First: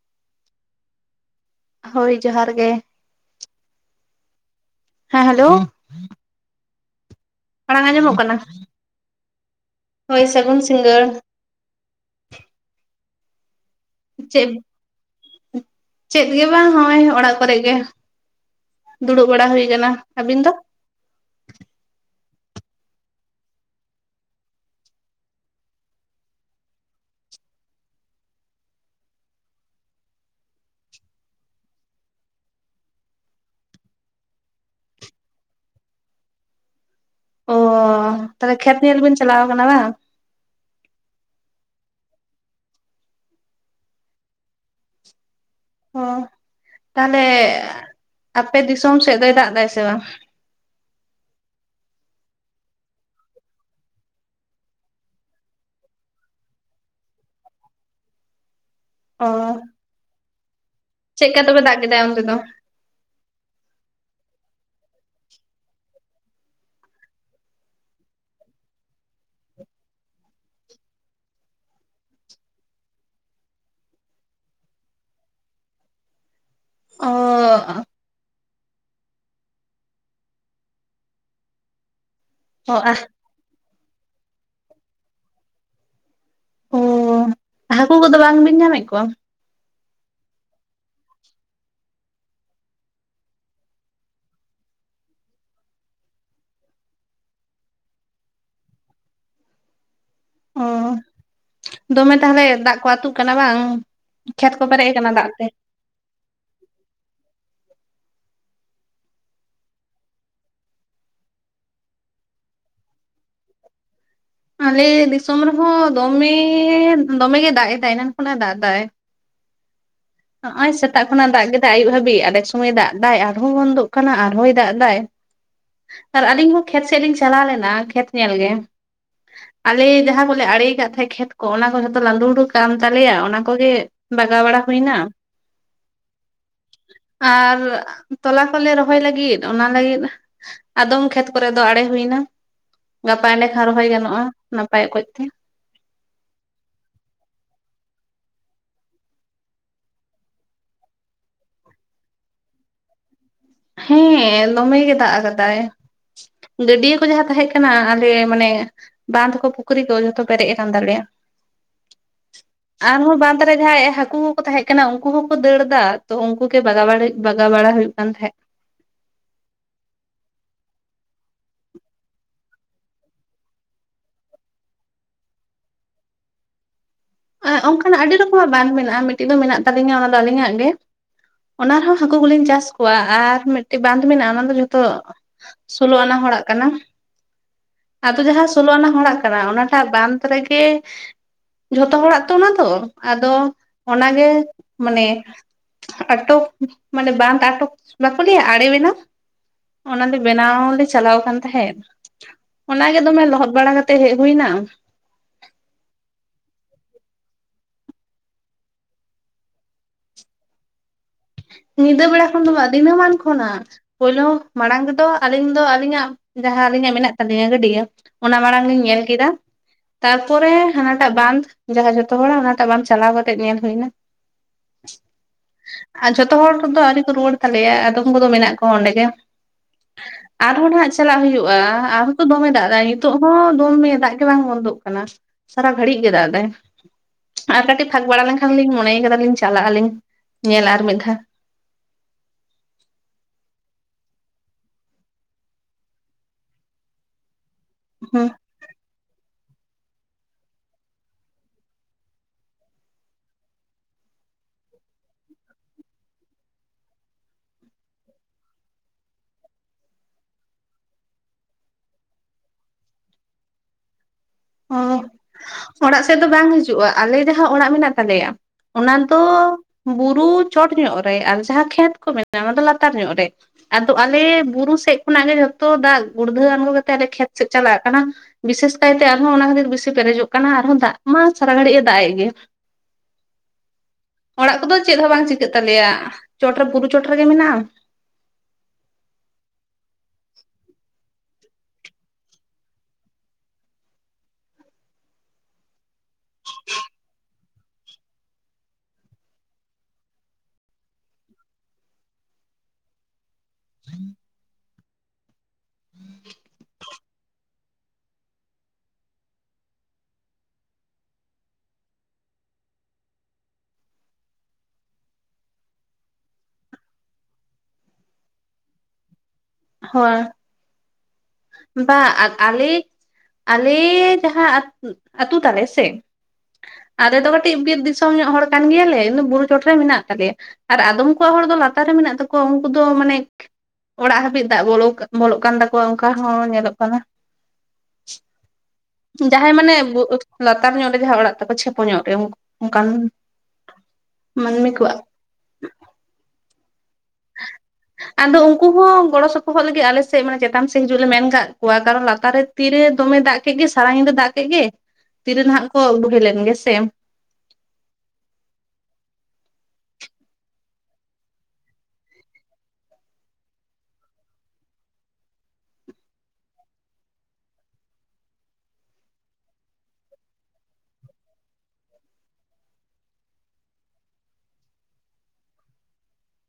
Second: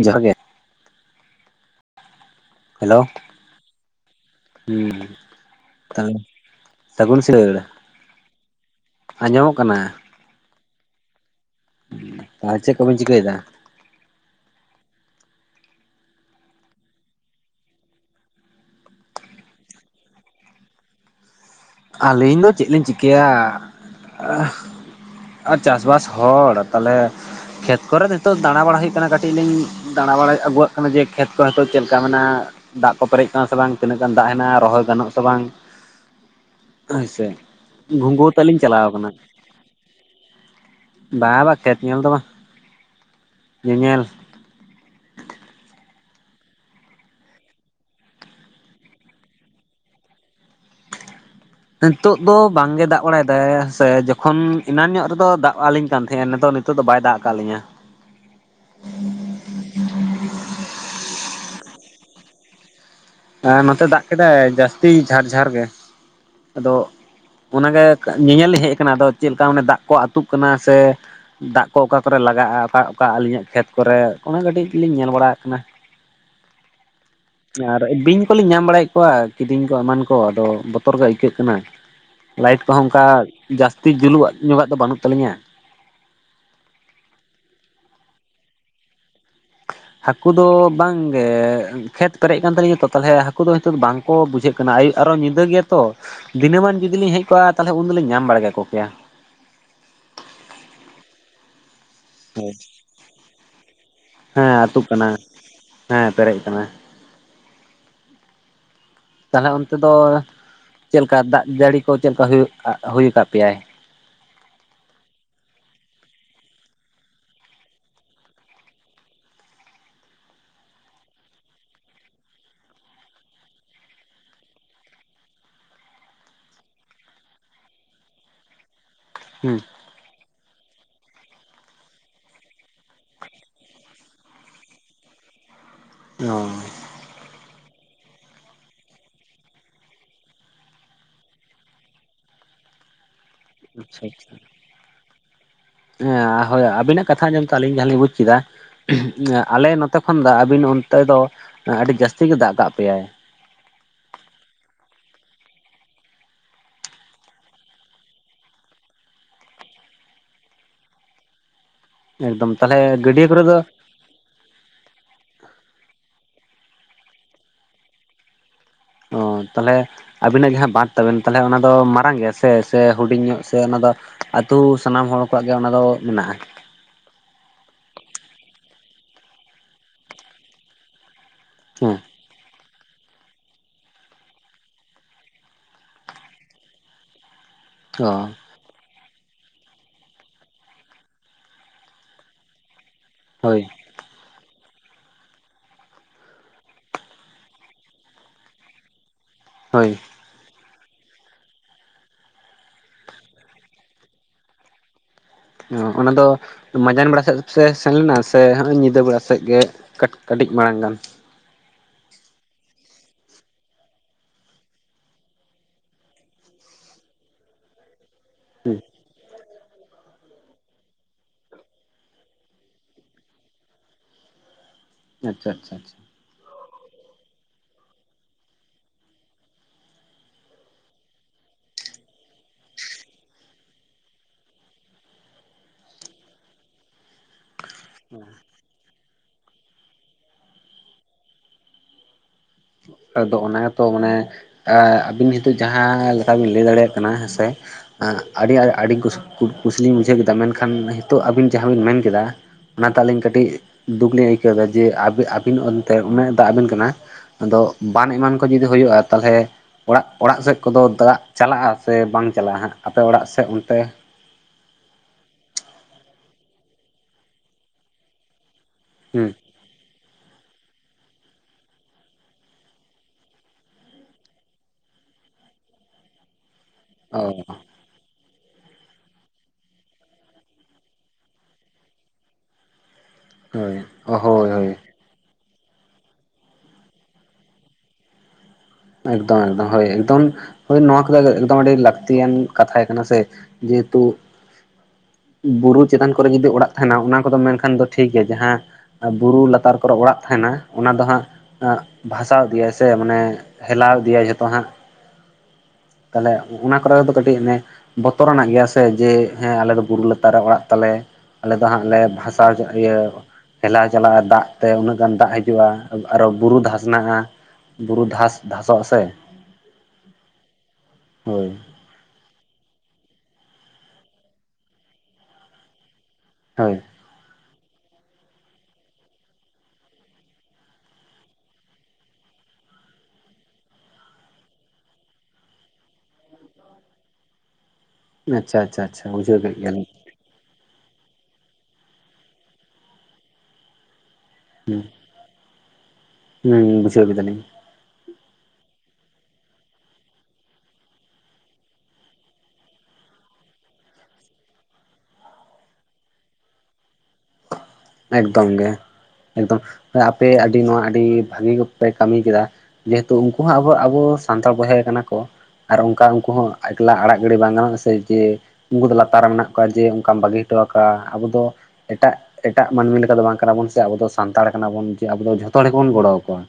ᱡᱚᱦᱟᱨ ᱜᱮ ᱦᱳᱭ ᱡᱚᱦᱟᱨ ᱜᱮ ᱦᱮᱞᱳ ᱦᱮᱸ ᱦᱮᱞᱳ ᱥᱟᱹᱜᱩᱱ ᱥᱤᱜᱟᱹᱲ ᱟᱲᱟᱝ ᱟᱸᱡᱚᱢᱚᱜ ᱠᱟᱱᱟ ᱠᱟᱱᱟ ᱦᱳᱭ ᱥᱟᱹᱜᱩᱱ ᱥᱤᱸᱜᱟᱹᱲ ᱛᱟᱦᱮ ᱪᱮᱫ ᱠᱚᱵᱤᱱ ᱪᱤᱠᱟᱹᱭ-ᱫᱟ? ᱪᱮᱫ ᱪᱮᱫ ᱜᱮ ᱵᱟᱝ ᱦᱚᱜ-ᱚᱭ ᱚᱲᱟᱜ ᱠᱚᱨᱮ ᱜᱮ ᱫᱩᱲᱩᱵ ᱵᱟᱲᱟ ᱦᱩᱭ ᱠᱟᱱᱟ ᱟᱹᱵᱤᱱ ᱫᱚ? ᱟᱹᱞᱤᱧ ᱫᱚ ᱪᱮᱜ ᱞᱤᱧ ᱪᱤᱠᱟᱹᱭᱟ ᱟᱨ ᱪᱟᱥᱵᱟᱥ ᱦᱚᱲ ᱛᱟᱞᱦᱮ ᱠᱷᱮᱛ ᱠᱚᱨᱮ ᱱᱤᱛᱚᱜ ᱫᱟᱬᱟ ᱵᱟᱲᱟ ᱦᱩᱭᱩᱜ ᱠᱟᱱᱟ ᱠᱟᱹᱴᱤᱡ ᱞᱤᱧ ᱫᱟᱬᱟ ᱵᱟᱲᱟᱭ ᱟᱹᱜᱩᱣᱟᱜ ᱠᱟᱱᱟ ᱡᱮ ᱠᱷᱮᱛ ᱠᱚ ᱦᱮᱸᱛᱚᱜ ᱪᱮᱫ ᱞᱮᱠᱟ ᱢᱮᱱᱟᱜ-ᱟ ᱫᱟᱜ ᱠᱚ ᱯᱮᱨᱮᱡ ᱠᱟᱱᱟ ᱥᱮ ᱵᱟᱝ ᱛᱤᱱᱟᱹᱜ ᱜᱟᱱ ᱫᱟᱜ ᱦᱮᱱᱟᱜ-ᱟ ᱨᱚᱦᱚᱭ ᱜᱟᱱᱚᱜ-ᱟ ᱥᱮ ᱵᱟᱝ ᱦᱳᱭ ᱥᱮ ᱚ ᱜᱷᱩᱸᱜᱩ ᱛᱟᱦᱚᱞᱮ ᱟᱛᱮᱞᱤᱧ ᱠᱷᱮᱛ ᱪᱟᱞᱟᱣ ᱧᱮᱞ ᱠᱟᱱᱟ ᱵᱤᱱ ᱪᱟᱞᱟᱣ ᱟᱠᱟᱱᱟ ᱵᱟᱝ ᱵᱟ ᱵᱟ ᱠᱷᱮᱛ ᱧᱮᱞ ᱫᱚ ᱵᱟᱝ ᱧᱮᱧᱮᱞ ᱚ ᱛᱟᱦᱚᱞᱮ ᱟᱯᱮ ᱫᱤᱥᱚᱢ ᱥᱮᱫ ᱫᱚᱭ ᱫᱟᱜ ᱮᱫᱟ ᱥᱮ ᱵᱟᱝ ᱱᱤᱛᱚᱜ ᱫᱚ ᱵᱟᱝᱜᱮ ᱫᱟᱜ ᱵᱟᱲᱟᱭᱮᱫᱟᱭ ᱥᱮ ᱡᱚᱠᱷᱚᱱ ᱮᱱᱟᱱ ᱧᱚᱜ ᱨᱮᱫᱚ ᱫᱟᱜ ᱟᱞᱤᱧ ᱠᱟᱱ ᱛᱟᱦᱮᱸᱱᱟ ᱱᱤᱛᱚᱜ ᱱᱤᱛᱚᱜ ᱫᱚ ᱵᱟᱭ ᱫᱟᱜ ᱠᱟᱜ ᱞᱤᱧᱟ ᱚᱻ ᱪᱮᱫᱠᱟ ᱛᱚᱵᱮ ᱫᱟᱜ ᱠᱮᱫᱟ ᱚᱱᱛᱮ ᱫᱚ ᱮ ᱱᱚᱛᱮ ᱫᱟᱜ ᱠᱮᱫᱟᱭ ᱡᱟᱹᱥᱛᱤ ᱡᱟᱨᱡᱷᱟᱨ ᱜᱮ ᱟᱫᱚ ᱚᱱᱟᱜᱮ ᱧᱮᱧᱮᱞᱤᱧ ᱦᱮᱡ ᱟᱠᱟᱱᱟ ᱟᱫᱚ ᱪᱮᱫ ᱞᱮᱠᱟ ᱚᱱᱮ ᱫᱟᱜ ᱠᱚ ᱟᱹᱛᱩᱜ ᱠᱟᱱᱟ ᱥᱮ ᱫᱟᱜ ᱠᱚ ᱚᱠᱟ ᱠᱚᱨᱮ ᱞᱟᱜᱟᱜ-ᱟ ᱚᱠᱟ ᱚᱠᱟ ᱟᱹᱞᱤᱧᱟᱜ ᱠᱷᱮᱛ ᱠᱚᱨᱮ ᱚᱱᱟ ᱠᱟᱹᱴᱤᱡ ᱞᱤᱧ ᱧᱮᱞ ᱵᱟᱲᱟ ᱠᱟᱱᱟ ᱚ ᱟᱨ ᱵᱤᱧ ᱠᱚᱞᱤᱧ ᱧᱟᱢ ᱵᱟᱲᱟᱭᱮᱫ ᱠᱚᱣᱟ ᱠᱤᱫᱤᱧ ᱠᱚ ᱮᱢᱟᱱ ᱠᱚ ᱟᱫᱚ ᱵᱚᱛᱚᱨ ᱜᱮ ᱟᱹᱭᱠᱟᱹᱜ ᱠᱟᱱᱟ ᱞᱟᱭᱤᱴ ᱚ ᱠᱚᱦᱚᱸ ᱟᱦ ᱚᱱᱠᱟ ᱡᱟᱹᱥᱛᱤ ᱡᱩᱞᱩᱜ ᱧᱚᱜᱟᱜ ᱫᱚ ᱵᱟᱹᱱᱩᱜ ᱛᱟᱹᱟᱞᱤᱧᱟ ᱚ ᱦᱟᱹᱠᱩ ᱠᱚᱫᱚ ᱵᱟᱝᱵᱤᱱ ᱧᱟᱢᱮᱫ ᱠᱚᱣᱟ ᱦᱟᱹᱠᱩ ᱫᱚ ᱵᱟᱝᱜᱮ ᱠᱷᱮᱛ ᱯᱮᱨᱮᱡ ᱠᱟᱱ ᱛᱟᱹᱟᱞᱤᱧᱟ ᱛᱚ ᱛᱟᱞᱦᱮ ᱦᱟᱹᱠᱩ ᱫᱚ ᱱᱤᱛᱳᱜ ᱫᱚ ᱵᱟᱝ ᱠᱚ ᱵᱩᱡᱷᱟᱹᱜ ᱠᱟᱱᱟ ᱟᱭᱩᱵ ᱟᱨᱚ ᱧᱤᱫᱟᱹ ᱜᱮᱭᱟ ᱛᱚ ᱫᱤᱱᱟᱹᱢᱟᱱ ᱡᱩᱫᱤᱧ ᱦᱮᱡ ᱠᱚᱜ-ᱟ ᱛᱟᱦᱚᱞᱮ ᱩᱱ ᱫᱚᱞᱤᱧ ᱧᱟᱢ ᱵᱟᱲᱟ ᱠᱟᱠᱚ ᱠᱮᱭᱟ ᱚ ᱫᱚᱢᱮ ᱛᱟᱦᱚᱞᱮ ᱦᱳᱭ ᱫᱟᱜ ᱠᱚ ᱟᱹᱛᱩᱜ ᱠᱟᱱᱟ ᱵᱟᱝ ᱦᱮᱸ ᱠᱷᱮᱛ ᱠᱚ ᱟᱹᱛᱩᱜ ᱯᱮᱨᱮᱡ ᱠᱟᱱᱟ ᱟᱠᱟᱱᱟ ᱫᱟᱜ ᱛᱮ ᱦᱮᱸ ᱯᱮᱨᱮᱡ ᱠᱟᱱᱟ ᱛᱟᱦᱚᱞᱮ ᱚᱱᱛᱮ ᱫᱚ ᱪᱮᱫ ᱞᱮᱠᱟ ᱫᱟᱜ ᱡᱟᱹᱲᱤ ᱠᱚ ᱪᱮᱫ ᱞᱮᱠᱟ ᱦᱩᱭᱩᱜ ᱦᱩᱭ ᱟᱠᱟᱫ ᱯᱮᱭᱟᱭ ᱟᱞᱮ ᱫᱤᱥᱚᱢ ᱨᱮᱦᱚᱸ ᱫᱚᱢᱮ ᱫᱚᱢᱮᱭ ᱫᱟᱜ ᱮᱫᱟᱭ ᱮᱱᱟᱝ ᱠᱷᱚᱱᱟᱜ ᱫᱟᱜ ᱮᱫᱟᱭ ᱱᱚᱜ-ᱚᱭ ᱥᱮᱛᱟᱜ ᱠᱷᱚᱱᱟᱜ ᱫᱟᱜ ᱠᱮᱫᱟᱭ ᱟᱭᱩᱵ ᱦᱟᱹᱵᱤᱡ ᱮᱠ ᱥᱩᱢᱚᱭ ᱫᱟᱜ ᱮᱫᱟᱭ ᱟᱨᱦᱚᱸ ᱵᱚᱱᱫᱚᱜ ᱠᱟᱱᱟ ᱟᱨᱦᱟᱭ ᱫᱟᱜ ᱮᱫᱟᱭ [inaudible] ᱟᱨ ᱟᱹᱞᱤᱧ ᱦᱚᱸ ᱠᱷᱮᱛ ᱥᱮᱫ ᱞᱤᱧ ᱪᱟᱞᱟᱣ ᱞᱮᱱᱟ ᱠᱷᱮᱛ ᱧᱮᱞ ᱜᱮ ᱦᱩᱸ ᱟᱞᱮ ᱡᱟᱦᱟᱸ ᱠᱚᱞᱮ ᱟᱲᱮ ᱟᱠᱟᱫ ᱛᱟᱦᱮᱸ ᱠᱷᱮᱛ ᱠᱚ ᱚᱱᱟ ᱠᱚ ᱡᱷᱚᱛᱚ ᱞᱟᱹᱰᱩ ᱞᱩᱰᱩ ᱠᱟᱱ ᱛᱟᱞᱮᱭᱟ ᱚᱱᱟ ᱠᱚᱜᱮ ᱵᱟᱜᱟᱣ ᱵᱟᱲᱟ ᱦᱩᱭᱮᱱᱟ ᱚ ᱟᱨ ᱛᱚᱞᱟ ᱠᱚᱞᱮ ᱨᱚᱦᱚᱭ ᱞᱟᱹᱜᱤᱫ ᱚᱱᱟ ᱞᱟᱹᱜᱤᱫ ᱟᱫᱚᱢ ᱠᱷᱮᱛ ᱠᱚᱨᱮ ᱫᱚ ᱟᱲᱮ ᱦᱩᱭᱮᱱᱟ ᱜᱟᱯᱟ ᱮᱸᱰᱮᱠᱷᱟᱱ ᱨᱚᱦᱚᱭ ᱜᱟᱱᱚᱜ-ᱟ ᱟᱪᱪᱷᱟ ᱱᱟᱯᱟᱭ ᱚᱠᱚᱡ ᱛᱮ ᱦᱮᱸ ᱦᱳᱭ ᱟᱵᱤᱱᱟᱜ ᱠᱟᱛᱷᱟ ᱟᱡᱚᱢ ᱛᱮ ᱟᱞᱤᱧ ᱡᱟᱦᱟᱸᱞᱤᱧ ᱵᱩᱡ ᱠᱮᱫᱟ ᱟᱞᱮ ᱱᱚᱛᱮ ᱠᱷᱚᱱ ᱫᱚ ᱟᱵᱤᱱ ᱚᱱᱛᱮ ᱫᱚ ᱟᱹᱰᱤ ᱡᱟᱹᱥᱛᱤ ᱜᱮ ᱫᱟᱜ ᱠᱟᱜ ᱯᱮᱭᱟᱭ ᱦᱮᱸ ᱫᱚᱢᱮ ᱜᱮ ᱫᱟᱜ ᱟᱠᱟᱫᱟᱭ ᱜᱟᱹᱰᱭᱟᱹ ᱠᱚ ᱡᱟᱦᱟᱸ ᱛᱟᱦᱮᱸ ᱠᱟᱱᱟ ᱟᱞᱮ ᱢᱟᱱᱮ ᱵᱟᱸᱫᱷ ᱠᱚ ᱯᱩᱠᱷᱨᱤ ᱠᱚ ᱡᱷᱚᱛᱚ ᱯᱮᱨᱮᱡ ᱠᱟᱱ ᱛᱟᱞᱮᱭᱟ ᱮᱠᱫᱚᱢ ᱛᱟᱦᱚᱞᱮ ᱟᱨᱦᱚᱸ ᱜᱟᱹᱰᱭᱟᱹ ᱠᱚᱨᱮ ᱵᱟᱸᱫᱷ ᱫᱚ ᱡᱟᱦᱟᱸᱭ ᱦᱟᱹᱠᱩ ᱛᱟᱦᱮᱸ ᱠᱟᱱᱟ ᱩᱱᱠᱩ ᱦᱚᱸᱠᱚ ᱫᱟᱹᱲ ᱫᱟ ᱛᱚ ᱩᱱᱠᱩ ᱜᱮ ᱵᱟᱜᱟᱣ ᱵᱟᱲᱟ ᱦᱩᱭᱩᱜ ᱠᱟᱱ ᱛᱟᱦᱮᱸᱫ ᱚ ᱛᱟᱦᱚᱞᱮ ᱟᱹᱵᱤᱱᱟᱜ ᱡᱟᱦᱟᱸ ᱵᱟᱸᱫᱷ ᱛᱟᱵᱤᱱ ᱛᱟᱦᱚᱞᱮ ᱚᱱᱟ ᱫᱚ ᱢᱟᱨᱟᱝ ᱜᱮᱭᱟ ᱥᱮ ᱥᱮ ᱦᱩᱰᱤᱧ ᱧᱚᱜ ᱥᱮ ᱚᱱᱟ ᱫᱚ ᱟᱹᱛᱩ ᱥᱟᱱᱟᱢ ᱦᱚᱲ ᱠᱚᱣᱟᱜ ᱜᱮ ᱚᱱᱟ ᱫᱚ ᱢᱮᱱᱟᱜ-ᱟ ᱮᱜ ᱚᱱᱠᱟᱱᱟᱜ ᱟᱹᱰᱤ ᱨᱚᱠᱚᱢᱟᱜ ᱵᱸᱟᱫᱷ ᱢᱮᱱᱟᱜ-ᱟ ᱢᱤᱫᱴᱤᱡ ᱫᱚ ᱢᱮᱱᱟᱜ ᱛᱟᱹᱞᱤᱧᱟ ᱚᱱᱟ ᱫᱚ ᱟᱹᱞᱤᱧᱟᱜ ᱜᱮ ᱚᱱᱟ ᱦᱮᱸ ᱨᱮᱦᱚᱸ ᱦᱟᱹᱠᱩ ᱠᱚᱞᱤᱧ ᱪᱟᱥ ᱠᱚ ᱠᱚᱣᱟ ᱟᱨ ᱢᱤᱫᱴᱤᱡ ᱵᱟᱸᱫ ᱢᱮᱱᱟᱜ-ᱟ ᱚᱱᱟ ᱫᱚ ᱡᱷᱚᱛᱚ ᱥᱳᱞᱳ ᱟᱱᱟ ᱦᱚᱲᱟᱜ ᱠᱟᱱᱟ ᱟᱫᱚ ᱚ ᱡᱟᱦᱟᱸ ᱥᱳᱞᱳ ᱟᱱᱟ ᱦᱚᱲᱟᱜ ᱠᱟᱱᱟ ᱚᱱᱟᱴᱟᱜ ᱵᱟᱸᱫᱷ ᱨᱮᱜᱮ ᱡᱚᱛᱚ ᱦᱚᱲᱟᱜ ᱛᱚ ᱚᱱᱟ ᱛᱚ ᱟᱫᱚ ᱦᱳᱭ ᱚᱱᱟᱜᱮ ᱢᱟᱱᱮ ᱟᱴᱚᱠ ᱢᱟᱱᱮ ᱵᱟᱸᱫ ᱟᱴᱚᱠ ᱵᱟᱠᱚ ᱞᱟᱹᱭᱟ ᱟᱲᱮ ᱵᱮᱱᱟ ᱦᱳᱭ ᱚᱱᱟ ᱫᱚ ᱵᱮᱱᱟᱣ ᱞᱮ ᱪᱟᱞᱟᱣ ᱠᱟᱱ ᱛᱟᱦᱮᱸᱫ ᱚᱱᱟᱜᱮ ᱫᱚᱢᱮ ᱞᱚᱦᱚᱫ ᱵᱟᱲᱟ ᱠᱟᱛᱮᱜ ᱦᱮᱡ ᱦᱩᱭ ᱮᱱᱟ ᱚ ᱚᱱᱟ ᱫᱚ ᱢᱟᱡᱟᱱ ᱵᱮᱲᱟ ᱥᱮᱫ ᱯᱮ ᱥᱮᱱ ᱞᱮᱱᱟ ᱥᱮ ᱦᱚᱸᱜ-ᱚᱭ ᱧᱤᱫᱟᱹ ᱵᱮᱲᱟ ᱥᱮᱫ ᱜᱮ ᱠᱟᱹᱴᱤᱡ ᱢᱟᱲᱟᱝ ᱜᱟᱱ ᱧᱤᱫᱟᱹ ᱵᱮᱲᱟ ᱠᱷᱚᱱ ᱫᱚ ᱵᱟᱝ ᱫᱤᱱᱟᱹᱢᱟᱱ ᱠᱷᱚᱱᱟᱜ ᱯᱳᱭᱞᱳ ᱢᱟᱲᱟᱝ ᱫᱚ ᱟᱹᱞᱤᱧ ᱫᱚ ᱟᱹᱞᱤᱧᱟᱜ ᱡᱟᱦᱟᱸ ᱟᱹᱞᱤᱧᱟᱜ ᱢᱮᱱᱟᱜ ᱛᱟᱞᱤᱧᱟ ᱜᱟᱹᱰᱭᱟᱹ ᱚᱱᱟ ᱢᱟᱲᱟᱝ ᱦᱩᱸ ᱤᱧ ᱧᱮᱞ ᱠᱮᱫᱟ ᱾ ᱛᱟᱨᱯᱚᱨᱮ ᱦᱟᱱᱟ ᱴᱟᱜ ᱵᱟᱸᱫᱷ ᱡᱟᱦᱟᱸ ᱡᱷᱚᱛᱚ ᱦᱚᱲᱟᱜ ᱚᱱᱟᱴᱟᱜ ᱵᱟᱸᱫᱷ ᱪᱟᱞᱟᱣ ᱠᱟᱛᱮ ᱧᱮᱞ ᱦᱩᱭ ᱮᱱᱟ ᱾ ᱟᱪᱪᱷᱟ ᱟᱪᱪᱷᱟ ᱟᱪᱪᱷᱟ ᱟᱨ ᱡᱷᱚᱛᱚ ᱦᱚᱲᱫᱚ ᱟᱣᱨᱤ ᱠᱚ ᱨᱩᱣᱟᱹᱲ ᱛᱟᱞᱮᱭᱟ ᱟᱫᱚᱢ ᱠᱚᱫᱚ ᱢᱮᱱᱟᱜ ᱠᱚᱣᱟ ᱚᱸᱰᱮ ᱜᱮ ᱾ [inaudible] ᱟᱨᱦᱚᱸ ᱱᱟᱦᱟᱜ ᱪᱟᱞᱟᱜ ᱦᱩᱭᱩᱜᱼᱟ ᱟᱨᱦᱚᱸ ᱛᱚ ᱫᱚᱢᱮ ᱫᱟᱜ ᱮᱫᱟᱭ ᱱᱤᱛᱚᱜ ᱦᱚᱸ ᱫᱚᱢ ᱫᱟᱜ ᱜᱮ ᱵᱟᱝ ᱵᱚᱱᱫᱚᱜ ᱠᱟᱱᱟ ᱾ ᱥᱟᱨᱟ ᱜᱷᱟᱹᱲᱤᱡ ᱫᱟᱜ ᱮᱫᱟᱭ ᱟᱨ ᱠᱟᱹᱴᱤᱡ ᱯᱷᱟᱠ ᱵᱟᱲᱟ ᱞᱮᱱᱠᱷᱟᱱ ᱞᱤᱧ ᱢᱚᱱᱮᱭ ᱠᱟᱫᱟᱞᱤᱧ ᱪᱟᱞᱟᱜ ᱟᱹᱞᱤᱧ ᱧᱮᱞᱟ ᱟᱨ ᱢᱤᱫ ᱫᱷᱟᱣ ᱾ ᱟᱫᱚ ᱚᱱᱟ ᱛᱚ ᱢᱟᱱᱮ ᱟᱹᱵᱤᱱ ᱦᱤᱛᱚᱜ ᱡᱟᱦᱟᱸ ᱞᱮᱠᱟ ᱵᱤᱱ ᱞᱟᱹᱭ ᱫᱟᱲᱮᱭᱟᱜ ᱠᱟᱱᱟ ᱦᱮᱸᱥᱮ ᱦᱩᱸ ᱟᱹᱰᱤ ᱟᱹᱰᱤ ᱠᱩ ᱠᱩᱥᱞᱤᱤᱧ ᱵᱩᱡᱷᱟᱹᱣ ᱠᱮᱫᱟ ᱢᱮᱱᱠᱷᱟᱱ ᱱᱤᱛᱚᱜ ᱟᱹᱵᱤᱱ ᱡᱟᱦᱟᱸ ᱵᱤᱱ ᱢᱮᱱ ᱠᱮᱫᱟ ᱚᱱᱟᱛᱮ ᱟᱹᱞᱤᱧ ᱠᱟᱹᱴᱤᱡ ᱫᱩᱠ ᱞᱤᱧ ᱟᱹᱭᱠᱟᱹᱣ ᱮᱫᱟ ᱡᱮ ᱟᱹᱵᱤᱱ ᱟᱹᱵᱤᱱᱛᱮ ᱩᱱᱟᱹᱜ ᱫᱟᱜ ᱟᱹᱵᱤᱱ ᱠᱟᱱᱟ ᱟᱫᱚ ᱵᱟᱱ ᱮᱢᱟᱱ ᱠᱚ ᱡᱩᱫᱤ ᱦᱩᱭᱩᱜᱼᱟ ᱛᱟᱦᱞᱮ ᱚᱲᱟᱜ ᱚᱲᱟᱜ ᱥᱮᱫ ᱠᱚᱫᱚ ᱫᱟᱜ ᱪᱟᱞᱟᱜᱼᱟ ᱥᱮ ᱵᱟᱝ ᱪᱟᱞᱟᱜᱼᱟ ᱦᱟᱸᱜ ᱟᱯᱮ ᱚᱲᱟᱜ ᱥᱮᱫ ᱚᱱᱛᱮ? ᱚ ᱚᱲᱟᱜ ᱥᱮᱫ ᱫᱚ ᱵᱟᱝ ᱦᱤᱡᱩᱜᱼᱟ ᱟᱞᱮ ᱡᱟᱦᱟᱸ ᱚᱲᱟᱜ ᱢᱮᱱᱟᱜ ᱛᱟᱞᱮᱭᱟ ᱚᱱᱟ ᱫᱚ ᱦᱩᱸ ᱵᱩᱨᱩ ᱪᱚᱴ ᱧᱚᱜ ᱨᱮ ᱟᱨ ᱡᱟᱦᱟᱸ ᱠᱷᱮᱛ ᱠᱚ ᱢᱮᱱᱟᱜ-ᱟ ᱚᱱᱟ ᱫᱚ ᱞᱟᱛᱟᱨ ᱧᱚᱜ ᱨᱮ ᱾ ᱟᱫᱚ ᱟᱞᱮ ᱵᱩᱨᱩ ᱥᱮᱫ ᱠᱷᱚᱱᱟᱜ ᱜᱮ ᱡᱷᱚᱛᱚ ᱫᱟᱜ ᱜᱩᱲᱫᱷᱟᱹᱣ ᱟᱲᱜᱚ ᱠᱟᱛ ᱛᱮ ᱟᱞᱮ ᱚ ᱠᱷᱮᱛ ᱥᱮᱫ ᱪᱟᱞᱟᱜ ᱠᱟᱱᱟ ᱵᱤᱥᱮᱥ ᱠᱟᱭ ᱛᱮ ᱟᱨᱦᱚᱸ ᱚᱱᱟ ᱠᱷᱟᱹᱛᱤᱨ ᱵᱮᱥᱤ ᱯᱮᱨᱮᱡᱚᱜ ᱠᱟᱱᱟ ᱟᱨᱦᱚᱸ ᱫᱟᱜ ᱢᱟ ᱥᱟᱨᱟ ᱜᱷᱟᱹᱲᱤᱡ ᱮ ᱫᱟᱜ ᱮᱫ ᱜᱮ ᱾ ᱦᱩᱸ, ᱚ ᱦᱳᱭ ᱠᱚᱫᱚ ᱦᱳᱭ ᱪᱮᱫ ᱦᱚᱸ ᱵᱟᱝ ᱪᱤᱠᱟᱹᱜ ᱛᱟᱞᱮᱭᱟ ᱪᱚᱴᱨᱮ ᱵᱩᱨᱩ ᱪᱚᱴ ᱨᱮᱜᱮ ᱢᱮᱱᱟᱜᱼᱟ ᱾ ᱮᱠᱫᱚᱢ ᱮᱠᱫᱚᱢ ᱦᱳᱭ ᱮᱠᱫᱚᱢ ᱦᱳᱭ ᱱᱚᱣᱟ ᱠᱚᱫᱚ ᱮᱠᱫᱚᱢ ᱟᱹᱰᱤ ᱞᱟᱹᱠᱛᱤᱭᱟᱱ ᱠᱟᱛᱷᱟᱭ ᱠᱟᱱᱟ ᱥᱮ ᱾ ᱡᱮᱦᱮᱛᱩ ᱵᱩᱨᱩ ᱪᱮᱛᱟᱱ ᱠᱚᱨᱮ ᱡᱩᱫᱤ ᱚᱲᱟᱜ ᱛᱟᱦᱮᱱᱟ ᱚᱱᱟ ᱠᱚᱫᱚ ᱢᱮᱱᱠᱷᱟᱱ ᱫᱚ ᱴᱷᱤᱠ ᱜᱮᱭᱟ ᱡᱟᱸᱦᱟ ᱟ ᱵᱩᱨᱩ ᱞᱟᱛᱟᱨ ᱠᱚᱨᱮᱜ ᱚᱲᱟᱜ ᱛᱟᱸᱦᱮᱱᱟ, ᱚᱱᱟ ᱫᱚ ᱦᱟᱸᱜ ᱵᱷᱟᱥᱟᱣ ᱤᱫᱤᱭᱟᱭ ᱥᱮ ᱢᱟᱱᱮ ᱦᱮᱞᱟᱣ ᱤᱫᱤᱭᱟ ᱡᱷᱚᱛᱚ ᱦᱟᱸᱜ, ᱛᱟᱦᱞᱮ ᱚᱱᱟ ᱠᱚᱨᱮ ᱫᱚ ᱠᱟᱹᱴᱤᱡ ᱚᱱᱮ ᱵᱚᱛᱚᱨ ᱟᱱᱟᱜ ᱜᱮᱭᱟ ᱥᱮ, ᱡᱮ ᱦᱮᱸ ᱟᱞᱮ ᱫᱚ ᱵᱩᱨᱩ ᱞᱟᱛᱟ ᱨᱮ ᱚᱲᱟᱜ ᱛᱟᱞᱮ᱾ ᱟᱞᱮ ᱫᱚ ᱦᱟᱸᱜ ᱞᱮ ᱵᱷᱟᱥᱟᱣ ᱡᱚᱜ ᱤᱭᱟᱹ ᱴᱷᱮᱞᱟᱣ ᱪᱟᱞᱟᱜᱼᱟ ᱫᱟᱜ ᱛᱮ ᱩᱱᱟᱹᱜ ᱜᱟᱱ ᱫᱟᱜ ᱦᱤᱡᱩᱜᱼᱟ, ᱟᱨᱚ ᱵᱩᱨᱩ ᱫᱷᱟᱥᱱᱟᱜ-ᱟ᱾ ᱵᱩᱨᱩ ᱫᱷᱟᱥ ᱫᱷᱟᱥᱚᱜ-ᱟ ᱥᱮ, ᱦᱳᱭ ᱦᱳᱭ᱾ ᱵᱟᱝ ᱟᱞᱮ ᱟᱞᱮ ᱡᱟᱸᱦᱟ ᱟᱹᱛᱩ ᱛᱟᱞᱮ ᱥᱮ ᱦᱳᱭ᱾ ᱟᱞᱮ ᱫᱚ ᱠᱟᱹᱴᱤᱡ ᱵᱤᱨ ᱫᱤᱥᱚᱢ ᱧᱚᱜ ᱦᱚᱲ ᱠᱟᱱ ᱜᱮᱭᱟ ᱞᱮ, ᱤᱱᱟᱹ ᱵᱩᱨᱩ ᱪᱚᱴ ᱨᱮ ᱢᱮᱱᱟᱜ ᱠᱟᱜ ᱞᱮᱭᱟ᱾ ᱟᱨ ᱟᱫᱚᱢ ᱠᱚᱣᱟᱜ ᱦᱚᱲ ᱫᱚ ᱞᱟᱛᱟᱨ ᱨᱮ ᱢᱮᱱᱟᱜ ᱛᱟᱠᱚᱣᱟ ᱩᱱᱠᱩ ᱫᱚ ᱢᱟᱱᱮ ᱚᱲᱟᱜ ᱦᱟᱹᱵᱤᱡ ᱫᱟᱜ ᱵᱚᱞᱚ ᱵᱚᱞᱚᱜ ᱠᱟᱱ ᱛᱟᱠᱚᱣᱟ ᱚᱱᱠᱟ ᱦᱚᱸ ᱧᱮᱞᱚᱜ ᱠᱟᱱᱟ᱾ ᱟᱪᱪᱷᱟ ᱟᱪᱪᱷᱟ ᱟᱪᱪᱷᱟ, ᱵᱩᱡᱷᱟᱹᱣ ᱡᱟᱦᱟᱸᱭ ᱠᱮᱫ ᱜᱮᱭᱟ ᱢᱟᱱᱮ ᱞᱤᱧ᱾ ᱞᱟᱛᱟᱨ ᱧᱚᱜ ᱨᱮ ᱡᱟᱸᱦᱟ ᱚᱲᱟᱜ ᱛᱟᱠᱚ, ᱪᱷᱮᱯᱚ ᱧᱚᱜ ᱨᱮ ᱚᱱᱠᱟᱱ ᱢᱟᱹᱱᱢᱤ ᱠᱚᱣᱟᱜ ᱦᱩᱸᱢ ᱵᱩᱡᱷᱟᱹᱣ ᱠᱮᱫᱟᱞᱤᱧ ᱾ ᱟᱫᱚ ᱩᱱᱠᱩ ᱦᱚᱸ ᱜᱚᱲᱚ ᱥᱚᱯᱚᱦᱚᱫ ᱞᱟᱹᱜᱤᱫ ᱟᱞᱮ ᱥᱮᱫ ᱢᱟᱱᱮ ᱪᱮᱛᱟᱱ ᱥᱮᱫ ᱦᱤᱡᱩᱜ ᱞᱮ ᱢᱮᱱ ᱠᱟᱜ ᱠᱚᱣᱟ ᱠᱟᱨᱚᱱ ᱞᱟᱛᱟᱨ ᱨᱮ᱾ ᱛᱤᱨᱮ ᱫᱚᱢᱮ ᱫᱟᱜ ᱠᱮᱫ ᱜᱮ ᱥᱟᱨᱟ ᱧᱤᱫᱟᱹ ᱫᱟᱜ ᱠᱮᱫ ᱜᱮ ᱛᱤᱨᱮ ᱱᱟᱦᱟᱜ ᱠᱚ ᱵᱩᱦᱮᱞᱮᱱ ᱜᱮ ᱥᱮ ᱮᱠᱫᱚᱢ ᱜᱮ ᱮᱠᱫᱚᱢ ᱟᱯᱮ ᱟᱹᱰᱤ ᱱᱚᱣᱟ ᱟᱹᱰᱤ ᱵᱷᱟᱹᱜᱤ ᱜᱮᱯᱮ ᱠᱟᱹᱢᱤ ᱠᱮᱫᱟ᱾ ᱡᱮᱦᱮᱛᱩ ᱩᱱᱠᱩ ᱦᱚᱸ ᱟᱵᱚ ᱟᱵᱚ ᱥᱟᱱᱛᱟᱲ ᱵᱚᱭᱦᱟ ᱜᱮ ᱠᱟᱱᱟ ᱠᱚ ᱾ ᱟᱨ ᱚᱱᱠᱟ ᱩᱱᱠᱩ ᱦᱚᱸ ᱮᱠᱞᱟ ᱟᱲᱟᱜ ᱜᱟᱹᱰᱤ ᱵᱟᱝ ᱜᱟᱱᱚᱜ-ᱟ ᱥᱮ ᱡᱮ ᱩᱱᱠᱩ ᱫᱚ ᱞᱟᱛᱟᱨ ᱨᱮ ᱢᱮᱱᱟᱜ ᱠᱚᱣᱟ ᱡᱮ ᱚᱱᱠᱟᱢ ᱵᱟᱹᱜᱤ ᱦᱚᱴᱚ ᱟᱠᱚᱣᱟ ᱟᱵᱩ ᱫᱚ ᱮᱴᱟᱜ ᱮᱴᱟᱜ ᱢᱟᱹᱱᱢᱤ ᱞᱮᱠᱟ ᱫᱚ ᱵᱟᱝ ᱠᱟᱱᱟ ᱵᱩᱱ ᱥᱮ ᱟᱵᱩ ᱫᱚ ᱥᱟᱱᱛᱟᱲ ᱠᱟᱱᱟ ᱵᱩᱱ ᱡᱮ ᱟᱵᱩ ᱡᱷᱚᱛᱚ ᱦᱚᱲ ᱜᱮᱵᱚᱱ ᱜᱚᱲᱚ ᱟᱠᱚᱣᱟ᱾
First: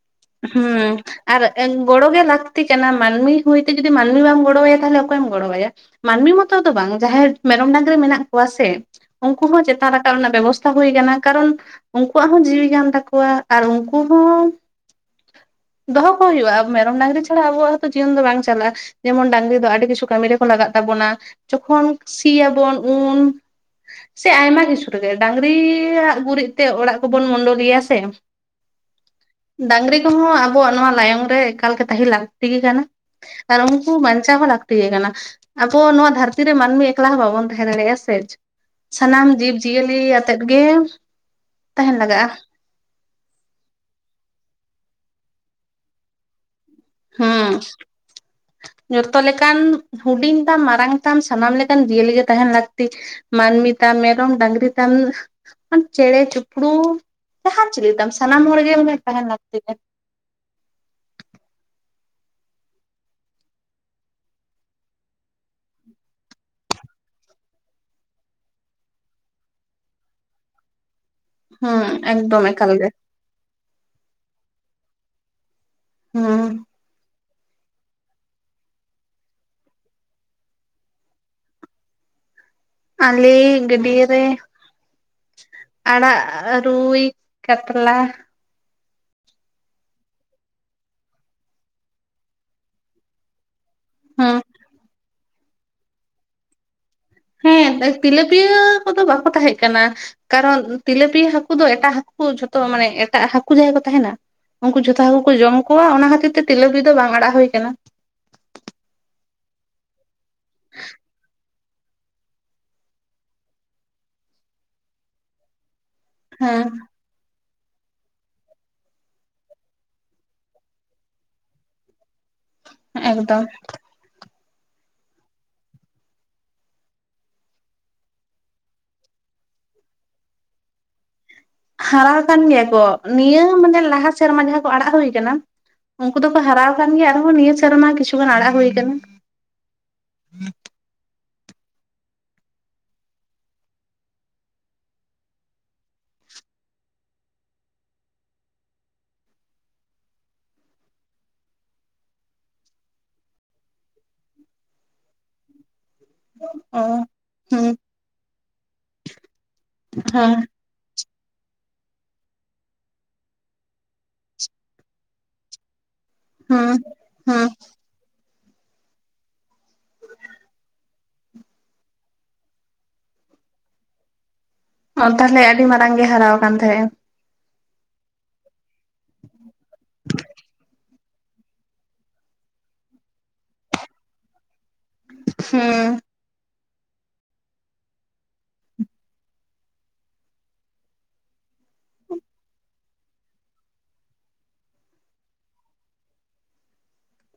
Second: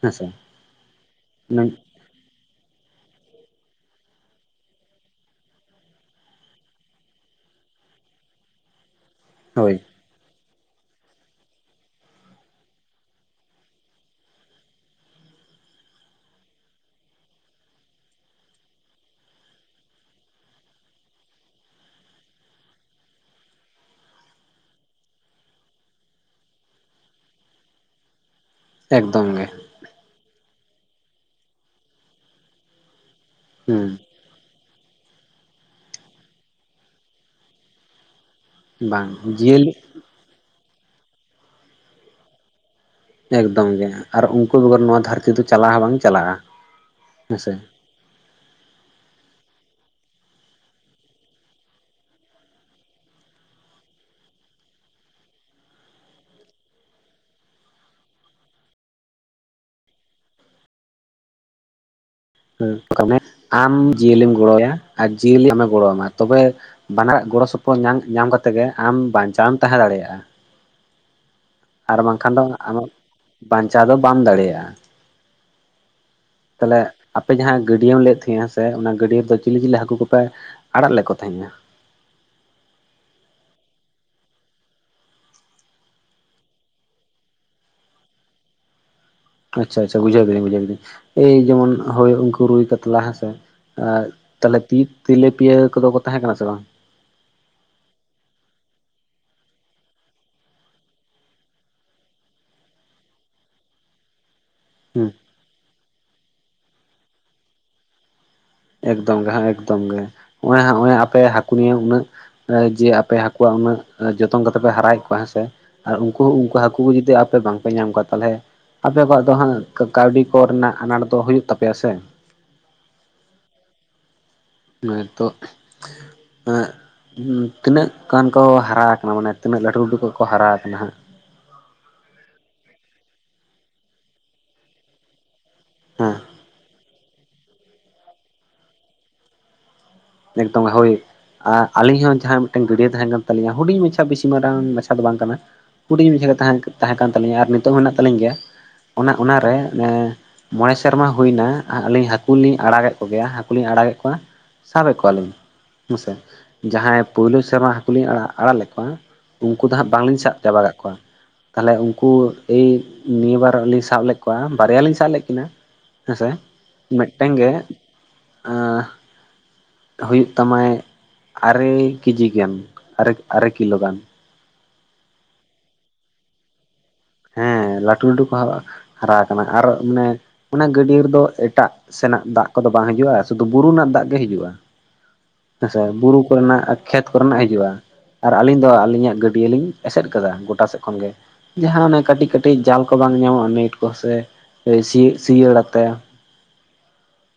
ᱦᱮᱸᱥᱮ ᱦᱩᱸᱢ ᱟᱨ ᱜᱚᱲᱚ ᱜᱮ ᱞᱟᱹᱠᱛᱤ ᱠᱟᱱᱟ ᱢᱟᱹᱱᱢᱤ ᱦᱩᱭᱛᱮ ᱡᱩᱫᱤ ᱢᱟᱹᱱᱢᱤ ᱵᱟᱢ ᱜᱚᱲᱚᱣᱟᱭᱟ, ᱛᱟᱦᱞᱮ ᱚᱠᱚᱭᱮᱢ ᱜᱚᱲᱚ ᱟᱭᱟ? ᱢᱟᱹᱱᱢᱤ ᱢᱚᱛᱚ ᱫᱚ ᱵᱟᱝ ᱡᱟᱦᱟᱸᱭ ᱢᱮᱨᱚᱢ ᱰᱟᱝᱨᱤ ᱢᱮᱱᱟᱜ ᱠᱚᱣᱟ ᱥᱮ ᱩᱱᱠᱩ ᱦᱚᱸ ᱦᱳᱭ ᱪᱮᱛᱟᱱ ᱨᱟᱠᱟ ᱨᱮᱱᱟᱜ ᱵᱮᱵᱚᱥᱛᱟ ᱦᱩᱭ ᱠᱟᱱᱟ ᱠᱟᱨᱚᱱ ᱩᱱᱠᱩᱣᱟᱜ ᱦᱚᱸ ᱡᱤᱣᱤ ᱠᱟᱱ ᱛᱟᱠᱚᱣᱟ ᱟᱨ ᱩᱱᱠᱩ ᱦᱚᱸ [unintelligible] ᱫᱚᱦᱚ ᱠᱚ ᱦᱩᱭᱩᱜ-ᱟ ᱢᱮᱨᱚᱢ ᱰᱟᱝᱨᱤ ᱪᱷᱟᱲᱟ ᱟᱵᱚᱣᱟᱜ ᱦᱚᱸᱛᱚ ᱡᱤᱭᱚᱱ ᱫᱚ ᱵᱟᱝ ᱪᱟᱞᱟᱜ-ᱟ ᱾ ᱡᱮᱢᱚᱱ ᱰᱟᱝᱨᱤ ᱫᱚ ᱟᱹᱰᱤ ᱠᱤᱪᱷᱩ ᱠᱟᱹᱢᱤ ᱨᱮᱠᱚ ᱞᱟᱜᱟᱜ ᱛᱟᱵᱚᱱᱟ ᱡᱚᱠᱷᱚᱱ ᱥᱤ ᱟᱵᱚᱱ ᱩᱱ᱾ ᱥᱮ ᱟᱭᱢᱟ ᱠᱤᱪᱷᱩ ᱨᱮᱜᱮ ᱰᱟᱝᱜᱨᱤᱭᱟᱜ ᱜᱩᱨᱤᱡ ᱛᱮ ᱚᱲᱟᱜ ᱠᱚᱵᱚᱱ ᱢᱳᱰᱚᱞᱤᱭᱟ ᱥᱮ ᱮᱠᱫᱚᱢ ᱜᱮ ᱰᱟᱝᱨᱤ ᱠᱚᱦᱚ ᱟᱵᱚᱣᱟᱜ ᱱᱚᱣᱟ ᱞᱟᱭᱚᱝ ᱨᱮ ᱮᱠᱟᱞ ᱜᱮ ᱛᱟᱸᱦᱮ ᱞᱟᱹᱠᱛᱤ ᱠᱟᱱᱟ ᱟᱨ ᱦᱩᱸ ᱩᱱᱠᱩ᱾ ᱪᱟᱧᱪᱟᱣ ᱦᱚᱸ ᱞᱟᱹᱠᱛᱤ ᱜᱮ ᱠᱟᱱᱟ ᱟᱵᱚ ᱱᱚᱣᱟ ᱫᱷᱟᱹᱨᱛᱤ ᱨᱮ ᱢᱟᱹᱱᱢᱤ ᱮᱠᱞᱟ ᱦᱚᱸ ᱵᱟᱵᱚᱱ ᱛᱟᱦᱮᱸ ᱫᱟᱲᱮᱭᱟᱜ-ᱟ ᱥᱮ ᱾ ᱵᱟᱝ ᱥᱟᱱᱟᱢ ᱡᱤᱭᱟᱹᱞᱤ ᱡᱤᱵᱡᱤᱭᱟᱹᱞᱤ ᱟᱛᱮ ᱜᱮ ᱛᱟᱦᱮᱱ ᱞᱟᱜᱟᱜ-ᱟ ᱾ ᱮᱠᱫᱚᱢ ᱜᱮ ᱟᱨ ᱩᱱᱠᱩ ᱵᱮᱜᱚᱨ ᱱᱚᱣᱟ ᱫᱷᱟᱹᱨᱛᱤ ᱫᱚ ᱪᱟᱞᱟᱜ ᱦᱚᱸ ᱵᱟᱝ ᱪᱟᱞᱟᱜ-ᱟ ᱾ ᱦᱩᱸ ᱡᱚᱛᱚ ᱞᱮᱠᱟᱱ ᱦᱩᱰᱤᱧ ᱛᱟᱢ ᱢᱟᱨᱟᱝ ᱛᱟᱢ ᱥᱟᱱᱟᱢ ᱞᱮᱠᱟᱱ ᱡᱤᱭᱟᱹᱞᱤᱜᱮ ᱛᱟᱦᱮᱱ ᱞᱟᱹᱠᱛᱤ ᱾ ᱢᱟᱱᱢᱤ ᱛᱟᱢ ᱢᱮᱨᱚᱢ ᱰᱟᱹᱝᱨᱤ ᱛᱟᱢ ᱪᱮᱬᱮ ᱪᱩᱯᱲᱩ ᱡᱟᱦᱟᱱ ᱪᱤᱞ ᱛᱟᱢ ᱥᱟᱱᱟᱢ ᱦᱚᱲ ᱜᱮ ᱛᱟᱦᱮᱱ ᱞᱟᱹᱠᱛᱤ ᱠᱟᱱᱟ ᱾ ᱦᱮᱸ ᱟᱢ ᱡᱤᱭᱟᱹᱞᱤᱢ ᱜᱚᱲᱚ ᱟᱭᱟ ᱟᱨ ᱡᱤᱭᱟᱹᱞᱤ ᱟᱢᱮ ᱜᱚᱲᱚ ᱟᱢᱟ ᱛᱚᱵᱮ ᱵᱟᱱᱟᱨᱟᱜ ᱜᱚᱲᱚ ᱥᱚᱯᱚᱦᱚᱫ ᱧᱟᱢ ᱧᱟᱢ ᱠᱟᱛᱮᱫ ᱜᱮ ᱟᱢ ᱵᱟᱧᱪᱟᱣᱮᱢ ᱛᱟᱸᱦᱮ ᱫᱟᱲᱮᱭᱟᱜ-ᱟ᱾ ᱦᱩᱸ ᱟᱨ ᱵᱟᱝᱠᱷᱟᱱ ᱫᱚ ᱮᱠᱫᱚᱢ ᱮᱠᱟᱞ ᱟᱢ᱾ ᱜᱮ ᱵᱟᱧᱪᱟᱣ ᱫᱚ ᱵᱟᱢ ᱫᱟᱲᱮᱭᱟᱜ-ᱟ ᱦᱩᱸ ᱛᱟᱦᱞᱮ᱾ ᱟᱯᱮ ᱡᱟᱦᱟᱸ ᱜᱟᱹᱰᱭᱟᱹᱢ ᱞᱟᱹᱭᱮᱫ ᱛᱟᱦᱮ-ᱟ ᱦᱮᱥᱮ ᱚᱱᱟ ᱜᱟᱹᱰᱭᱟᱹᱫᱚ ᱪᱤᱞᱤ ᱪᱤᱞᱤ ᱦᱟᱹᱠᱩ ᱠᱚᱯᱮ ᱟᱲᱟᱜ ᱞᱮᱠᱚ ᱛᱟᱦᱮᱜ-ᱟ᱾ ᱟᱞᱮ ᱜᱟᱹᱰᱭᱟᱹ ᱨᱮ ᱟᱲᱟᱜ ᱨᱩᱭ ᱠᱟᱛᱞᱟ ᱟᱪᱪᱷᱟ ᱟᱪᱪᱷᱟ ᱵᱩᱡᱷᱟᱹᱣ ᱠᱮᱫᱟᱹᱧ ᱵᱩᱡᱟᱹᱣ ᱠᱮᱫᱟᱹᱧ ᱮᱭ ᱡᱮᱢᱚᱱ ᱦᱳᱭ ᱩᱱᱠᱩ ᱨᱩᱭ ᱠᱟᱛᱞᱟ ᱦᱮᱸ ᱥᱮᱼᱼ ᱦᱩᱸ ᱛᱟᱦᱞᱮ [unintelligible] ᱛᱮᱞᱮᱯᱤᱭᱟᱹ ᱠᱚᱫᱚ ᱠᱚ ᱛᱟᱦᱮᱸ ᱠᱟᱱᱟ ᱥᱮ ᱵᱟᱝ? ᱦᱮᱸ ᱛᱮᱞᱮᱯᱤᱭᱟᱹ ᱠᱚᱫᱚ ᱵᱟᱠᱚ ᱛᱟᱦᱮᱸᱜ ᱠᱟᱱᱟ᱾ ᱠᱟᱨᱚᱱ ᱛᱮᱞᱮᱯᱤᱭᱟᱹ ᱦᱟᱹᱠᱩ ᱫᱚ ᱮᱴᱟᱜ ᱦᱟᱹᱠᱩ ᱠᱚ ᱡᱷᱚᱛᱚ ᱢᱟᱱᱮ ᱮᱴᱟᱜ ᱦᱟᱹᱠᱩ ᱡᱟᱦᱟᱸᱭ ᱠᱚ ᱛᱟᱦᱮᱱᱟᱼᱼ ᱩᱱᱠᱩ ᱡᱷᱚᱛᱚ ᱦᱩᱸ ᱦᱟᱹᱠᱩ ᱠᱚ ᱡᱚᱢ ᱠᱚᱣᱟ ᱚᱱᱟ ᱠᱷᱟᱹᱛᱤᱨ ᱛᱮ ᱛᱮᱞᱮᱯᱤᱭᱟᱹ ᱫᱚ ᱵᱟᱝ ᱟᱲᱟᱜ ᱦᱩᱭ ᱠᱟᱱᱟ᱾ ᱮᱠᱫᱚᱢ ᱜᱮ ᱦᱮ ᱮᱠᱫᱚᱢ ᱜᱮ ᱦᱚᱜᱼᱚᱭ ᱦᱚᱜ-ᱚᱭ ᱟᱯᱮᱼᱼ [unintelligible] ᱩᱱᱟᱹᱜ ᱡᱮ ᱟᱯᱮ ᱦᱟᱹᱠᱩᱣᱟᱜ ᱩᱱᱟᱹᱜ ᱡᱚᱛᱚᱱ ᱠᱟᱛᱮ ᱯᱮ ᱦᱟᱨᱟᱭᱮᱫ ᱠᱚᱣᱟ ᱦᱮᱸᱥᱮ ᱟᱨ ᱩᱱ ᱼᱼ ᱠᱩ ᱩᱱᱠᱩ ᱦᱮᱸ ᱦᱟᱹᱠᱩ ᱠᱚ ᱡᱩᱫᱤ ᱟᱯᱮ ᱵᱟᱝᱯᱮ ᱧᱟᱢ ᱠᱚᱣᱟᱼᱼ ᱛᱟᱦᱚᱞᱮ ᱟᱯᱮ ᱠᱚᱣᱟᱜ ᱫᱚ ᱦᱟᱸᱜ ᱠᱟ ᱠᱟᱹᱣᱰᱤ ᱠᱚᱨᱮᱱᱟᱜ ᱟᱱᱟᱴ ᱫᱚ ᱦᱩᱭᱩᱜ ᱛᱟᱯᱮᱭᱟ ᱥᱮᱼᱼ ᱮᱠᱫᱚᱢ ᱱᱤᱛᱚᱜ ᱮᱸᱜ ᱼᱼ ᱛᱤᱱᱟᱹᱜ ᱜᱟᱱ ᱠᱚ ᱦᱟᱨᱟ ᱟᱠᱟᱱᱟ? ᱢᱟᱱᱮ ᱛᱤᱱᱟᱹᱜ ᱞᱟᱹᱴᱩ ᱞᱟᱹᱴᱩ ᱠᱚ ᱠᱚ ᱦᱟᱨᱟ ᱟᱠᱟᱱᱟ ᱦᱟᱸᱜ? ᱦᱟᱨᱟ ᱟᱠᱟᱱ ᱜᱮᱭᱟ ᱠᱚ᱾ ᱱᱤᱭᱟᱹ ᱢᱟᱱᱮ ᱞᱟᱦᱟ ᱥᱮᱨᱢᱟ ᱡᱟᱦᱟᱸ ᱠᱚ ᱟᱲᱟᱜ ᱦᱳᱭ ᱠᱟᱱᱟᱼᱼ ᱩᱱᱠᱩ ᱫᱚᱠᱚ ᱦᱟᱨᱟ ᱟᱠᱟᱱ ᱜᱮᱭᱟ ᱟᱨᱦᱚᱸ ᱱᱤᱭᱟᱹ ᱥᱮᱨᱢᱟ ᱠᱤᱪᱷᱩᱜᱟᱱ ᱟᱲᱟᱜ ᱦᱩᱭ ᱟᱠᱟᱱᱟ᱾ ᱮᱠᱫᱚᱢ ᱦᱳᱭ᱾ ᱟᱨ ᱟᱹᱞᱤᱧ ᱦᱚᱸ ᱡᱟᱦᱟᱸ ᱢᱤᱫᱴᱟᱝ ᱜᱟᱹᱰᱭᱟᱹ ᱛᱟᱦᱮᱸ ᱠᱟᱱ ᱛᱟᱹᱞᱤᱧᱟ ᱦᱩᱰᱤᱧ ᱢᱟᱪᱷᱟ ᱵᱮᱥᱤ ᱢᱟᱨᱟᱝ ᱢᱟᱪᱷᱟ ᱫᱚ ᱵᱟᱝ ᱠᱟᱱᱟᱼᱼ ᱦᱩᱰᱤᱧ ᱢᱟᱪᱷᱟ ᱜᱮ ᱛᱟᱦᱮᱸ ᱛᱟᱦᱮᱸ ᱠᱟᱱ ᱛᱟᱹᱞᱤᱧᱟ ᱟᱨ ᱱᱤᱛᱚᱜ ᱦᱚᱸ ᱢᱮᱱᱟᱜ ᱛᱟᱹᱞᱤᱧ ᱜᱮᱭᱟ ᱚᱱᱮ ᱚᱱᱟᱨᱮ ᱮᱼᱼ ᱢᱚᱬᱮ ᱥᱮᱨᱢᱟ ᱦᱩᱭᱱᱟ ᱟᱹᱞᱤᱧ ᱦᱟᱹᱠᱩ ᱞᱤᱧ ᱟᱲᱟᱜᱮᱫ ᱠᱚᱜᱮᱭᱟ ᱦᱟᱹᱠᱩ ᱞᱤᱧ ᱟᱲᱟᱜᱮᱫ ᱠᱚᱣᱟᱼᱼ ᱥᱟᱵ ᱮᱫ ᱠᱚᱣᱟᱞᱤᱧ ᱦᱮᱸᱥᱮ ᱚ ᱡᱟᱦᱟᱸᱭ ᱯᱳᱭᱞᱳ ᱦᱩᱸ ᱥᱮᱨᱢᱟ ᱦᱟᱹᱠᱩ ᱞᱤᱧ ᱟᱲᱟᱜ ᱟᱲᱟᱜ ᱞᱮᱫ ᱠᱚᱣᱟᱼᱼ ᱩᱱᱠᱩ ᱫᱚ ᱦᱟᱸᱜ ᱵᱟᱝᱞᱤᱧ ᱥᱟᱵ ᱦᱮᱸ ᱪᱟᱵᱟ ᱠᱟᱫ ᱠᱚᱣᱟ᱾ ᱛᱟᱦᱚᱞᱮ ᱩᱱᱠᱩ ᱮᱭ ᱱᱤᱭᱟᱹ ᱵᱟᱨ ᱞᱤᱧ ᱥᱟᱵ ᱞᱮᱫ ᱠᱚᱣᱟ ᱵᱟᱨᱭᱟ ᱞᱤᱧ ᱥᱟᱵ ᱞᱮᱫ ᱠᱤᱱᱟᱼᱼ ᱦᱮᱸᱥᱮ ᱦᱩᱸ ᱢᱮᱫᱴᱮᱝ ᱦᱩᱸ ᱜᱮ ᱟᱸᱼᱼ ᱦᱩᱭᱩᱜ ᱛᱟᱢᱟᱭ ᱟᱨᱮ ᱠᱮᱡᱤ ᱜᱟᱱ ᱟᱨᱮ ᱟᱨᱮ ᱠᱤᱞᱳ ᱜᱟᱱ᱾ ᱚ ᱛᱟᱦᱚᱞᱮ ᱟᱹᱰᱤ ᱢᱟᱨᱟᱝ ᱜᱮ ᱦᱟᱨᱟ ᱟᱠᱟᱱ ᱛᱟᱦᱮᱸᱫᱼᱟ᱾ ᱦᱮᱸ ᱞᱟᱹᱴᱩ ᱞᱟᱹᱴᱩ ᱠᱚ ᱦᱟᱨᱟ ᱟᱠᱟᱱᱟ ᱟᱨ ᱢᱟᱱᱮᱼᱼ ᱚᱱᱟ ᱜᱟᱹᱰᱭᱟᱹ ᱨᱮᱫᱚ ᱮᱴᱟᱜ ᱥᱮᱱᱟᱜ ᱫᱟᱜ ᱠᱚᱫᱚ ᱵᱟᱝ ᱦᱤᱡᱩᱜᱼᱟ ᱥᱩᱫᱷᱩ ᱵᱩᱨᱩ ᱨᱮᱱᱟᱜ ᱫᱟᱜ ᱜᱮ ᱦᱤᱡᱩᱜᱼᱟ᱾ ᱦᱮᱸᱥᱮ ᱦᱩᱸ ᱵᱩᱨᱩ ᱠᱚᱨᱮᱱᱟᱜ ᱠᱷᱮᱛ ᱠᱚᱨᱮᱱᱟᱜ ᱦᱤᱡᱩᱜᱼᱟ᱾ ᱟᱨ ᱟᱹᱞᱤᱧ ᱫᱚ ᱟᱹᱞᱤᱧᱟᱜ ᱜᱟᱹᱰᱭᱟᱹ ᱞᱤᱧ ᱮᱥᱮᱫ ᱠᱟᱫᱟ ᱜᱚᱴᱟ ᱥᱮᱫ ᱠᱷᱚᱱ ᱜᱮ ᱡᱟᱦᱟᱸ ᱚᱱᱮᱼᱼ ᱠᱟᱹᱴᱤᱡ ᱠᱟᱹᱴᱤᱡ ᱡᱟᱞ ᱠᱚ ᱵᱟᱝ ᱧᱟᱢᱚᱜᱼᱟ ᱱᱮᱹᱴ ᱠᱚ ᱥᱮ [unintelligible] ᱥᱤᱭᱟᱲᱟᱛᱮᱼᱼ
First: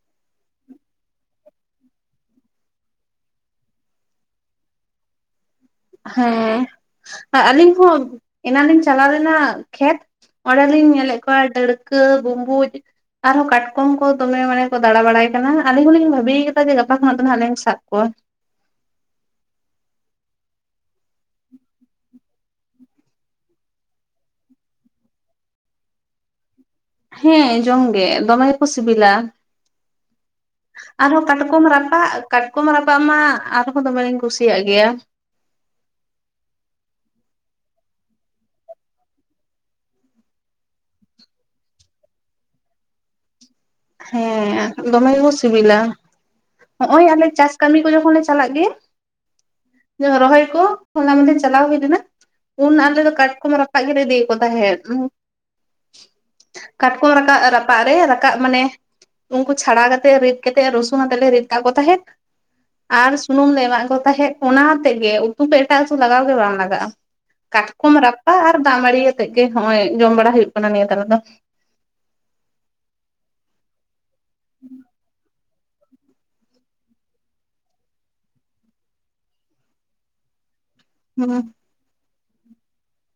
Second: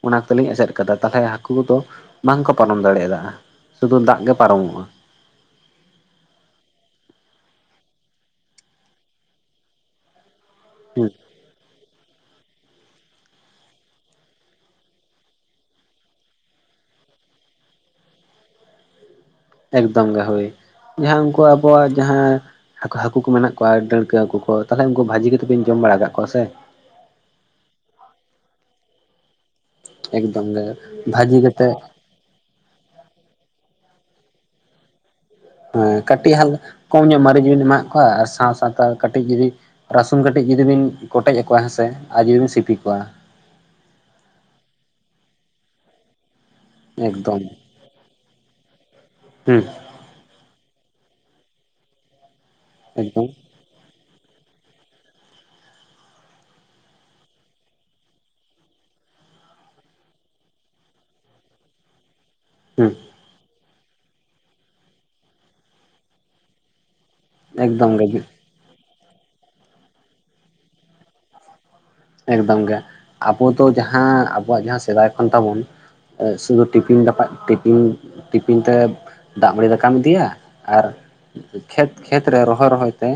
ᱚᱱᱟ ᱛᱮᱞᱤᱧ ᱮᱥᱮᱫ ᱟᱠᱟᱫᱟ ᱛᱟᱦᱚᱞᱮ ᱦᱟᱹᱠᱩ ᱠᱚ ᱫᱚ ᱵᱟᱝ ᱠᱚ ᱯᱟᱨᱚᱢ ᱫᱟᱲᱮ ᱟᱫᱟᱼᱼ ᱥᱩᱫᱷᱩ ᱫᱟᱜ ᱜᱮ ᱯᱟᱨᱚᱢᱚᱜᱼᱟ᱾ ᱦᱮᱸ ᱟᱹᱞᱤᱧ ᱦᱚᱸ ᱮᱱᱟᱝ ᱞᱤᱧ ᱪᱟᱞᱟᱣ ᱞᱮᱱᱟ ᱠᱷᱮᱛᱼᱼ ᱚᱸᱰᱮ ᱞᱤᱧ ᱦᱮᱸ ᱧᱮᱞᱮᱫ ᱠᱚᱣᱟ ᱰᱟᱹᱲᱠᱟᱹ ᱵᱩᱢᱵᱩᱡᱼᱼ ᱟᱨᱦᱚᱸ ᱠᱟᱴᱠᱚᱢ ᱠᱚ ᱫᱚᱢᱮ ᱢᱟᱱᱮ ᱠᱚ ᱫᱟᱬᱟ ᱵᱟᱲᱟᱭ ᱠᱟᱱᱟ ᱟᱹᱞᱤᱧ ᱦᱚᱞᱤᱧ ᱵᱷᱟᱹᱵᱤ ᱟᱠᱟᱫᱟ ᱡᱮ ᱜᱟᱯᱟ ᱠᱷᱚᱱᱟᱜ ᱫᱚ ᱞᱤᱧ ᱥᱟᱵ ᱠᱚᱣᱟ᱾ ᱮᱠᱫᱚᱢ ᱜᱮ ᱦᱳᱭ᱾ ᱡᱟᱦᱟᱸ ᱩᱱᱠᱩ ᱟᱵᱚᱣᱟᱜ ᱡᱟᱦᱟᱸᱼᱼ ᱦᱟᱹᱠᱩ ᱦᱟᱹᱠᱩ ᱠᱚ ᱢᱮᱱᱟᱜ ᱠᱚᱣᱟ ᱰᱟᱹᱲᱠᱟᱹ ᱦᱟᱹᱠᱩ ᱠᱚ ᱛᱟᱦᱚᱞᱮ ᱩᱱᱠᱩ ᱵᱷᱟᱹᱡᱤ ᱠᱟᱛᱮᱫ ᱵᱤᱱ ᱡᱚᱢ ᱵᱟᱲᱟ ᱟᱠᱟᱫ ᱠᱚᱣᱟ ᱥᱮᱼᱼ ᱦᱮᱸ ᱡᱚᱢ ᱜᱮ ᱫᱚᱢᱮ ᱜᱮᱠᱚ ᱥᱤᱵᱤᱞᱟ᱾ ᱮᱠᱫᱚᱢ ᱜᱮ [inaudible] ᱟᱨᱦᱚᱸ ᱵᱷᱟᱹᱡᱤ ᱠᱟᱴᱠᱚᱢ ᱠᱟᱛᱮᱫ ᱨᱟᱯᱟᱜᱼᱼ ᱠᱟᱴᱠᱚᱢ ᱨᱟᱯᱟᱜ ᱢᱟ ᱟᱨᱦᱚᱸ ᱫᱚᱢᱮ ᱞᱤᱧ ᱠᱩᱥᱤᱭᱟᱜ ᱜᱮᱭᱟ᱾ ᱦᱮᱸ ᱠᱟᱹᱴᱤᱡ [unintelligible] ᱠᱚᱢ ᱧᱚᱜ ᱢᱟᱨᱤᱡ ᱵᱤᱱ ᱮᱢᱟᱜ ᱠᱚᱣᱟ ᱟᱨ ᱥᱟᱶ ᱥᱟᱶᱛᱮ ᱠᱟᱹᱴᱤᱡ ᱡᱩᱫᱤᱼᱼ ᱨᱟᱹᱥᱩᱱ ᱠᱟᱹᱴᱤᱡ ᱡᱩᱫᱤ ᱵᱤᱱ ᱠᱚᱴᱮᱡ ᱟᱠᱚᱣᱟ ᱦᱮᱸᱥᱮ ᱟᱨ ᱡᱩᱫᱤ ᱵᱤᱱ ᱥᱤᱯᱤ ᱠᱚᱣᱟᱼᱼ ᱦᱮᱸ ᱫᱚᱢᱮ ᱜᱮᱠᱚ ᱥᱤᱵᱤᱞᱟ᱾ ᱱᱚᱸᱜᱼᱚᱭ ᱟᱞᱮ ᱮᱠᱫᱚᱢ ᱪᱟᱥ ᱠᱟᱹᱢᱤ ᱠᱚ ᱡᱚᱠᱷᱚᱱ ᱞᱮ ᱪᱟᱞᱟᱜ ᱜᱮᱼᱼ ᱦᱩᱸ [unintelligible] ᱨᱚᱦᱚᱭ ᱠᱚ ᱦᱚᱞᱟ ᱢᱟᱦᱫᱮᱨ ᱪᱟᱞᱟᱣ ᱦᱩᱭ ᱞᱮᱱᱟ ᱩᱱ ᱟᱞᱮ ᱫᱚ ᱮᱠᱫᱚᱢ ᱠᱟᱴᱠᱚᱢ ᱨᱟᱯᱟᱜᱼᱼ ᱨᱟᱯᱟᱜ ᱜᱮᱞᱮ ᱤᱫᱤᱭᱮᱫ ᱠᱚ ᱛᱟᱸᱦᱮᱫ᱾ ᱠᱟᱴᱠᱚᱢ [unintelligible] ᱨᱟᱯᱟᱜ ᱨᱮ [unintelligible] ᱢᱟᱱᱮᱼᱼ ᱩᱱᱠᱩ ᱪᱷᱟᱲᱟᱣ ᱠᱟᱛᱮᱫ ᱨᱤᱫ ᱠᱟᱛᱮᱜ ᱨᱚᱥᱩᱱ ᱟᱛᱮᱫ ᱞᱮ ᱨᱤᱫ ᱠᱟᱠᱚ ᱛᱟᱦᱮᱸᱫᱼᱼ ᱦᱩᱸ ᱟᱨ ᱥᱩᱱᱩᱢ ᱞᱮ ᱮᱢᱟᱫ ᱠᱚ ᱛᱟᱦᱮᱸᱫ᱾ ᱚᱱᱟ ᱟᱛᱮᱫ ᱜᱮ ᱩᱛᱩ ᱫᱚ ᱮᱴᱟᱜ ᱩᱛᱩ ᱞᱟᱜᱟᱣ ᱜᱮ ᱵᱟᱝ ᱞᱟᱜᱟᱜᱼᱟ᱾ ᱮᱠᱫᱚᱢ ᱠᱟᱴᱠᱚᱢ ᱜᱮ ᱨᱟᱯᱟᱜᱼᱼ ᱫᱟᱜ ᱢᱟᱲᱤ ᱟᱛᱮᱜ ᱜᱮ ᱦᱚᱜᱼᱚᱭ ᱡᱚᱢ ᱵᱟᱲᱟ ᱦᱩᱭᱩᱜ ᱠᱟᱱᱟ ᱱᱤᱭᱟᱹ ᱛᱟᱨᱟ ᱫᱚ ᱮᱠᱫᱚᱢ ᱜᱮ ᱟᱵᱚ ᱫᱚ ᱡᱟᱦᱟᱸ ᱟᱵᱚᱣᱟᱜ ᱡᱟᱦᱟᱸ ᱥᱮᱫᱟᱭ ᱠᱷᱚᱱ ᱛᱟᱵᱳᱱ ᱥᱩᱫᱩ ᱴᱤᱯᱤᱱ ᱫᱟᱯᱟ ᱴᱤᱯᱤᱱ ᱴᱤᱯᱤᱱ ᱛᱮ ᱫᱟᱜ ᱢᱟᱹᱲᱤ ᱫᱟᱠᱟᱢ ᱤᱫᱤᱭᱟ ᱟᱨ ᱦᱩᱸ ᱠᱷᱮᱛ ᱠᱷᱮᱛ ᱨᱮ ᱨᱚᱦᱚᱭ ᱨᱚᱦᱚᱭ ᱛᱮ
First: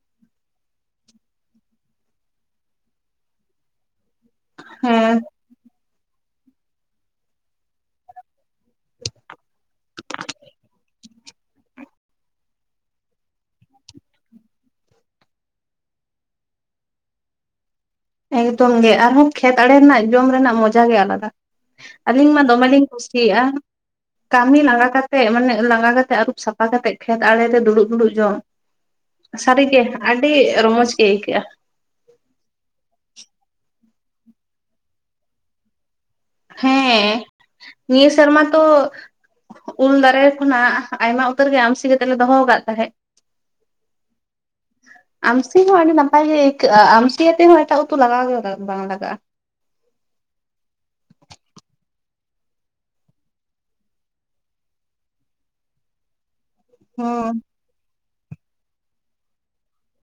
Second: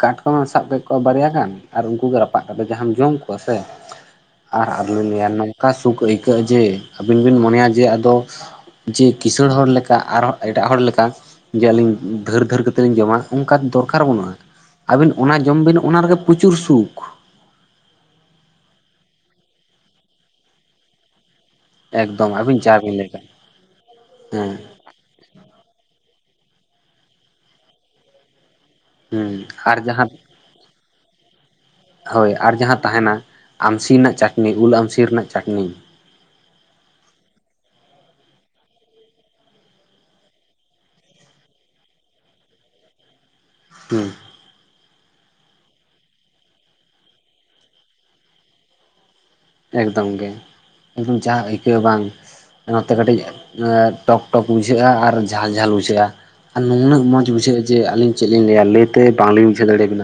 ᱠᱟᱴᱠᱚᱢ ᱮᱢ ᱥᱟᱵ ᱠᱮᱫ ᱠᱚᱣᱟ ᱵᱟᱨᱭᱟ ᱜᱟᱱ ᱟᱨ ᱩᱱᱠᱩ ᱜᱮ ᱨᱟᱯᱟᱜ ᱠᱟᱛᱮ ᱡᱚ ᱡᱟᱦᱟᱢ ᱡᱚᱢ ᱠᱚᱣᱟ ᱥᱮ ᱟᱨ ᱟᱞᱚᱢᱚ ᱦᱮᱸ ᱞᱮᱭᱟ ᱱᱚᱝ ᱚᱝᱠᱟ ᱥᱩᱠ ᱟᱹᱭᱠᱟᱹᱜᱼᱟ ᱡᱮ ᱟᱹᱵᱤᱱ ᱵᱤᱱ ᱢᱚᱱᱮᱭᱟ ᱡᱮ ᱟᱫᱚ ᱡᱮ ᱠᱤᱥᱟᱹᱲ ᱦᱚᱲ ᱞᱮᱠᱟ ᱟᱨᱦᱚᱸ ᱮᱴᱟᱜ ᱦᱚᱲ ᱞᱮᱠᱟ ᱡᱮ ᱟᱹᱞᱤᱧ ᱫᱷᱟᱹᱨᱼ ᱫᱷᱟᱹᱨ ᱠᱟᱛᱮᱫ ᱞᱤᱧ ᱡᱚᱢᱟ ᱚᱱᱠᱟ ᱫᱚ ᱫᱚᱨᱠᱟᱨ ᱵᱟᱹᱱᱩᱜᱼᱟ᱾ ᱟᱹᱵᱤᱱ ᱚᱱᱟ ᱡᱚᱢ ᱵᱤᱱ ᱚᱱᱟ ᱨᱮᱜᱮ ᱯᱩᱪᱩᱨ ᱥᱩᱠ᱾ ᱮᱠᱫᱚᱢ ᱜᱮ ᱟᱨᱦᱚᱸ ᱠᱷᱮᱛ ᱟᱲᱮ ᱨᱮᱱᱟᱜ ᱡᱚᱢ ᱨᱮᱱᱟᱜ ᱢᱚᱡᱟ ᱜᱮ ᱟᱞᱟᱫᱟ᱾ ᱟᱹᱞᱤᱧ ᱮᱠᱫᱚᱢ ᱢᱟ ᱟᱹᱵᱤᱱ ᱫᱚᱢᱮ ᱡᱟ ᱞᱤᱧ ᱵᱤᱱ ᱞᱟᱹᱭ ᱠᱮᱫ ᱠᱩᱥᱤᱭᱟᱜᱼᱟ [unintelligible] ᱦᱮᱸ ᱠᱟᱹᱢᱤ ᱞᱟᱸᱜᱟ ᱠᱟᱛᱮᱼᱼ ᱢᱟᱱᱮ ᱞᱟᱸᱜᱟ ᱠᱟᱛᱮᱫ ᱟᱹᱨᱩᱵ ᱥᱟᱯᱟ ᱠᱟᱛᱮᱫ ᱠᱷᱮᱛ ᱟᱲᱮ ᱨᱮ ᱫᱩᱲᱩᱵ ᱫᱩᱲᱩᱵ ᱡᱚᱢ ᱦᱮᱸ ᱥᱟᱹᱨᱤ ᱟᱨ ᱜᱮ ᱡᱟᱦᱟᱸ ᱟᱹᱰᱤ ᱨᱚᱢᱚᱡᱽ ᱜᱮ ᱟᱹᱭᱠᱟᱹᱜᱼᱟ᱾ ᱦᱳᱭ ᱟᱨ ᱡᱟᱦᱟᱸ ᱛᱟᱦᱮᱱᱟ ᱟᱢᱥᱤ ᱱᱟᱜ ᱪᱟᱹᱴᱱᱤ ᱩᱞ ᱟᱢᱥᱤ ᱨᱮᱱᱟᱜ ᱪᱟᱹᱴᱱᱤ ᱦᱮᱸ ᱱᱤᱭᱟ ᱥᱮᱨᱢᱟ ᱛᱚ ᱩᱞ ᱫᱟᱨᱮ ᱠᱷᱚᱱᱟᱜ ᱟᱭᱢᱟ ᱩᱛᱟᱹᱨ ᱜᱮ ᱟᱢᱥᱤ ᱠᱟᱛᱮᱜ ᱞᱮ ᱫᱚᱦᱚ ᱠᱟᱜ ᱛᱟᱦᱮᱸᱫ᱾ ᱦᱩᱸ ᱟᱢᱥᱤ ᱦᱚᱸ ᱟᱹᱰᱤ ᱱᱟᱯᱟᱭ ᱜᱮ ᱟᱹᱭᱠᱟᱹᱜᱼᱟ ᱟᱢᱥᱤ ᱭᱟᱛᱮ ᱦᱚᱸ ᱮᱴᱟᱜ ᱩᱛᱩ ᱞᱟᱜᱟᱣ ᱜᱮ ᱵᱟᱝ ᱞᱟᱜᱟᱜᱼᱟ᱾ ᱮᱠᱫᱚᱢ ᱜᱮ ᱮᱠᱫᱚᱢ ᱡᱟᱸ ᱟᱹᱭᱠᱟᱹ ᱵᱟᱝ ᱱᱚᱛᱮ ᱠᱟᱹᱴᱤᱡ ᱴᱚᱠ ᱴᱚᱠ ᱵᱩᱡᱷᱟᱹᱜᱼᱟ ᱟᱨ ᱡᱷᱟᱞ ᱡᱷᱟᱹᱞ ᱵᱩᱡᱷᱟᱹᱜᱼᱟ᱾ ᱟᱨ ᱱᱩᱱᱟᱹᱜ ᱢᱚᱡᱸ ᱦᱚᱸ ᱵᱩᱡᱷᱟᱹᱜᱼᱟ ᱡᱮ ᱟᱹᱞᱤᱧ ᱪᱮᱫ ᱞᱤᱧ ᱞᱟᱹᱭᱟ ᱞᱟᱹᱭᱛᱮ ᱵᱟᱝ ᱞᱤᱧ ᱵᱩᱡᱷᱟᱹᱣ ᱫᱟᱲᱮ ᱵᱤᱱᱟ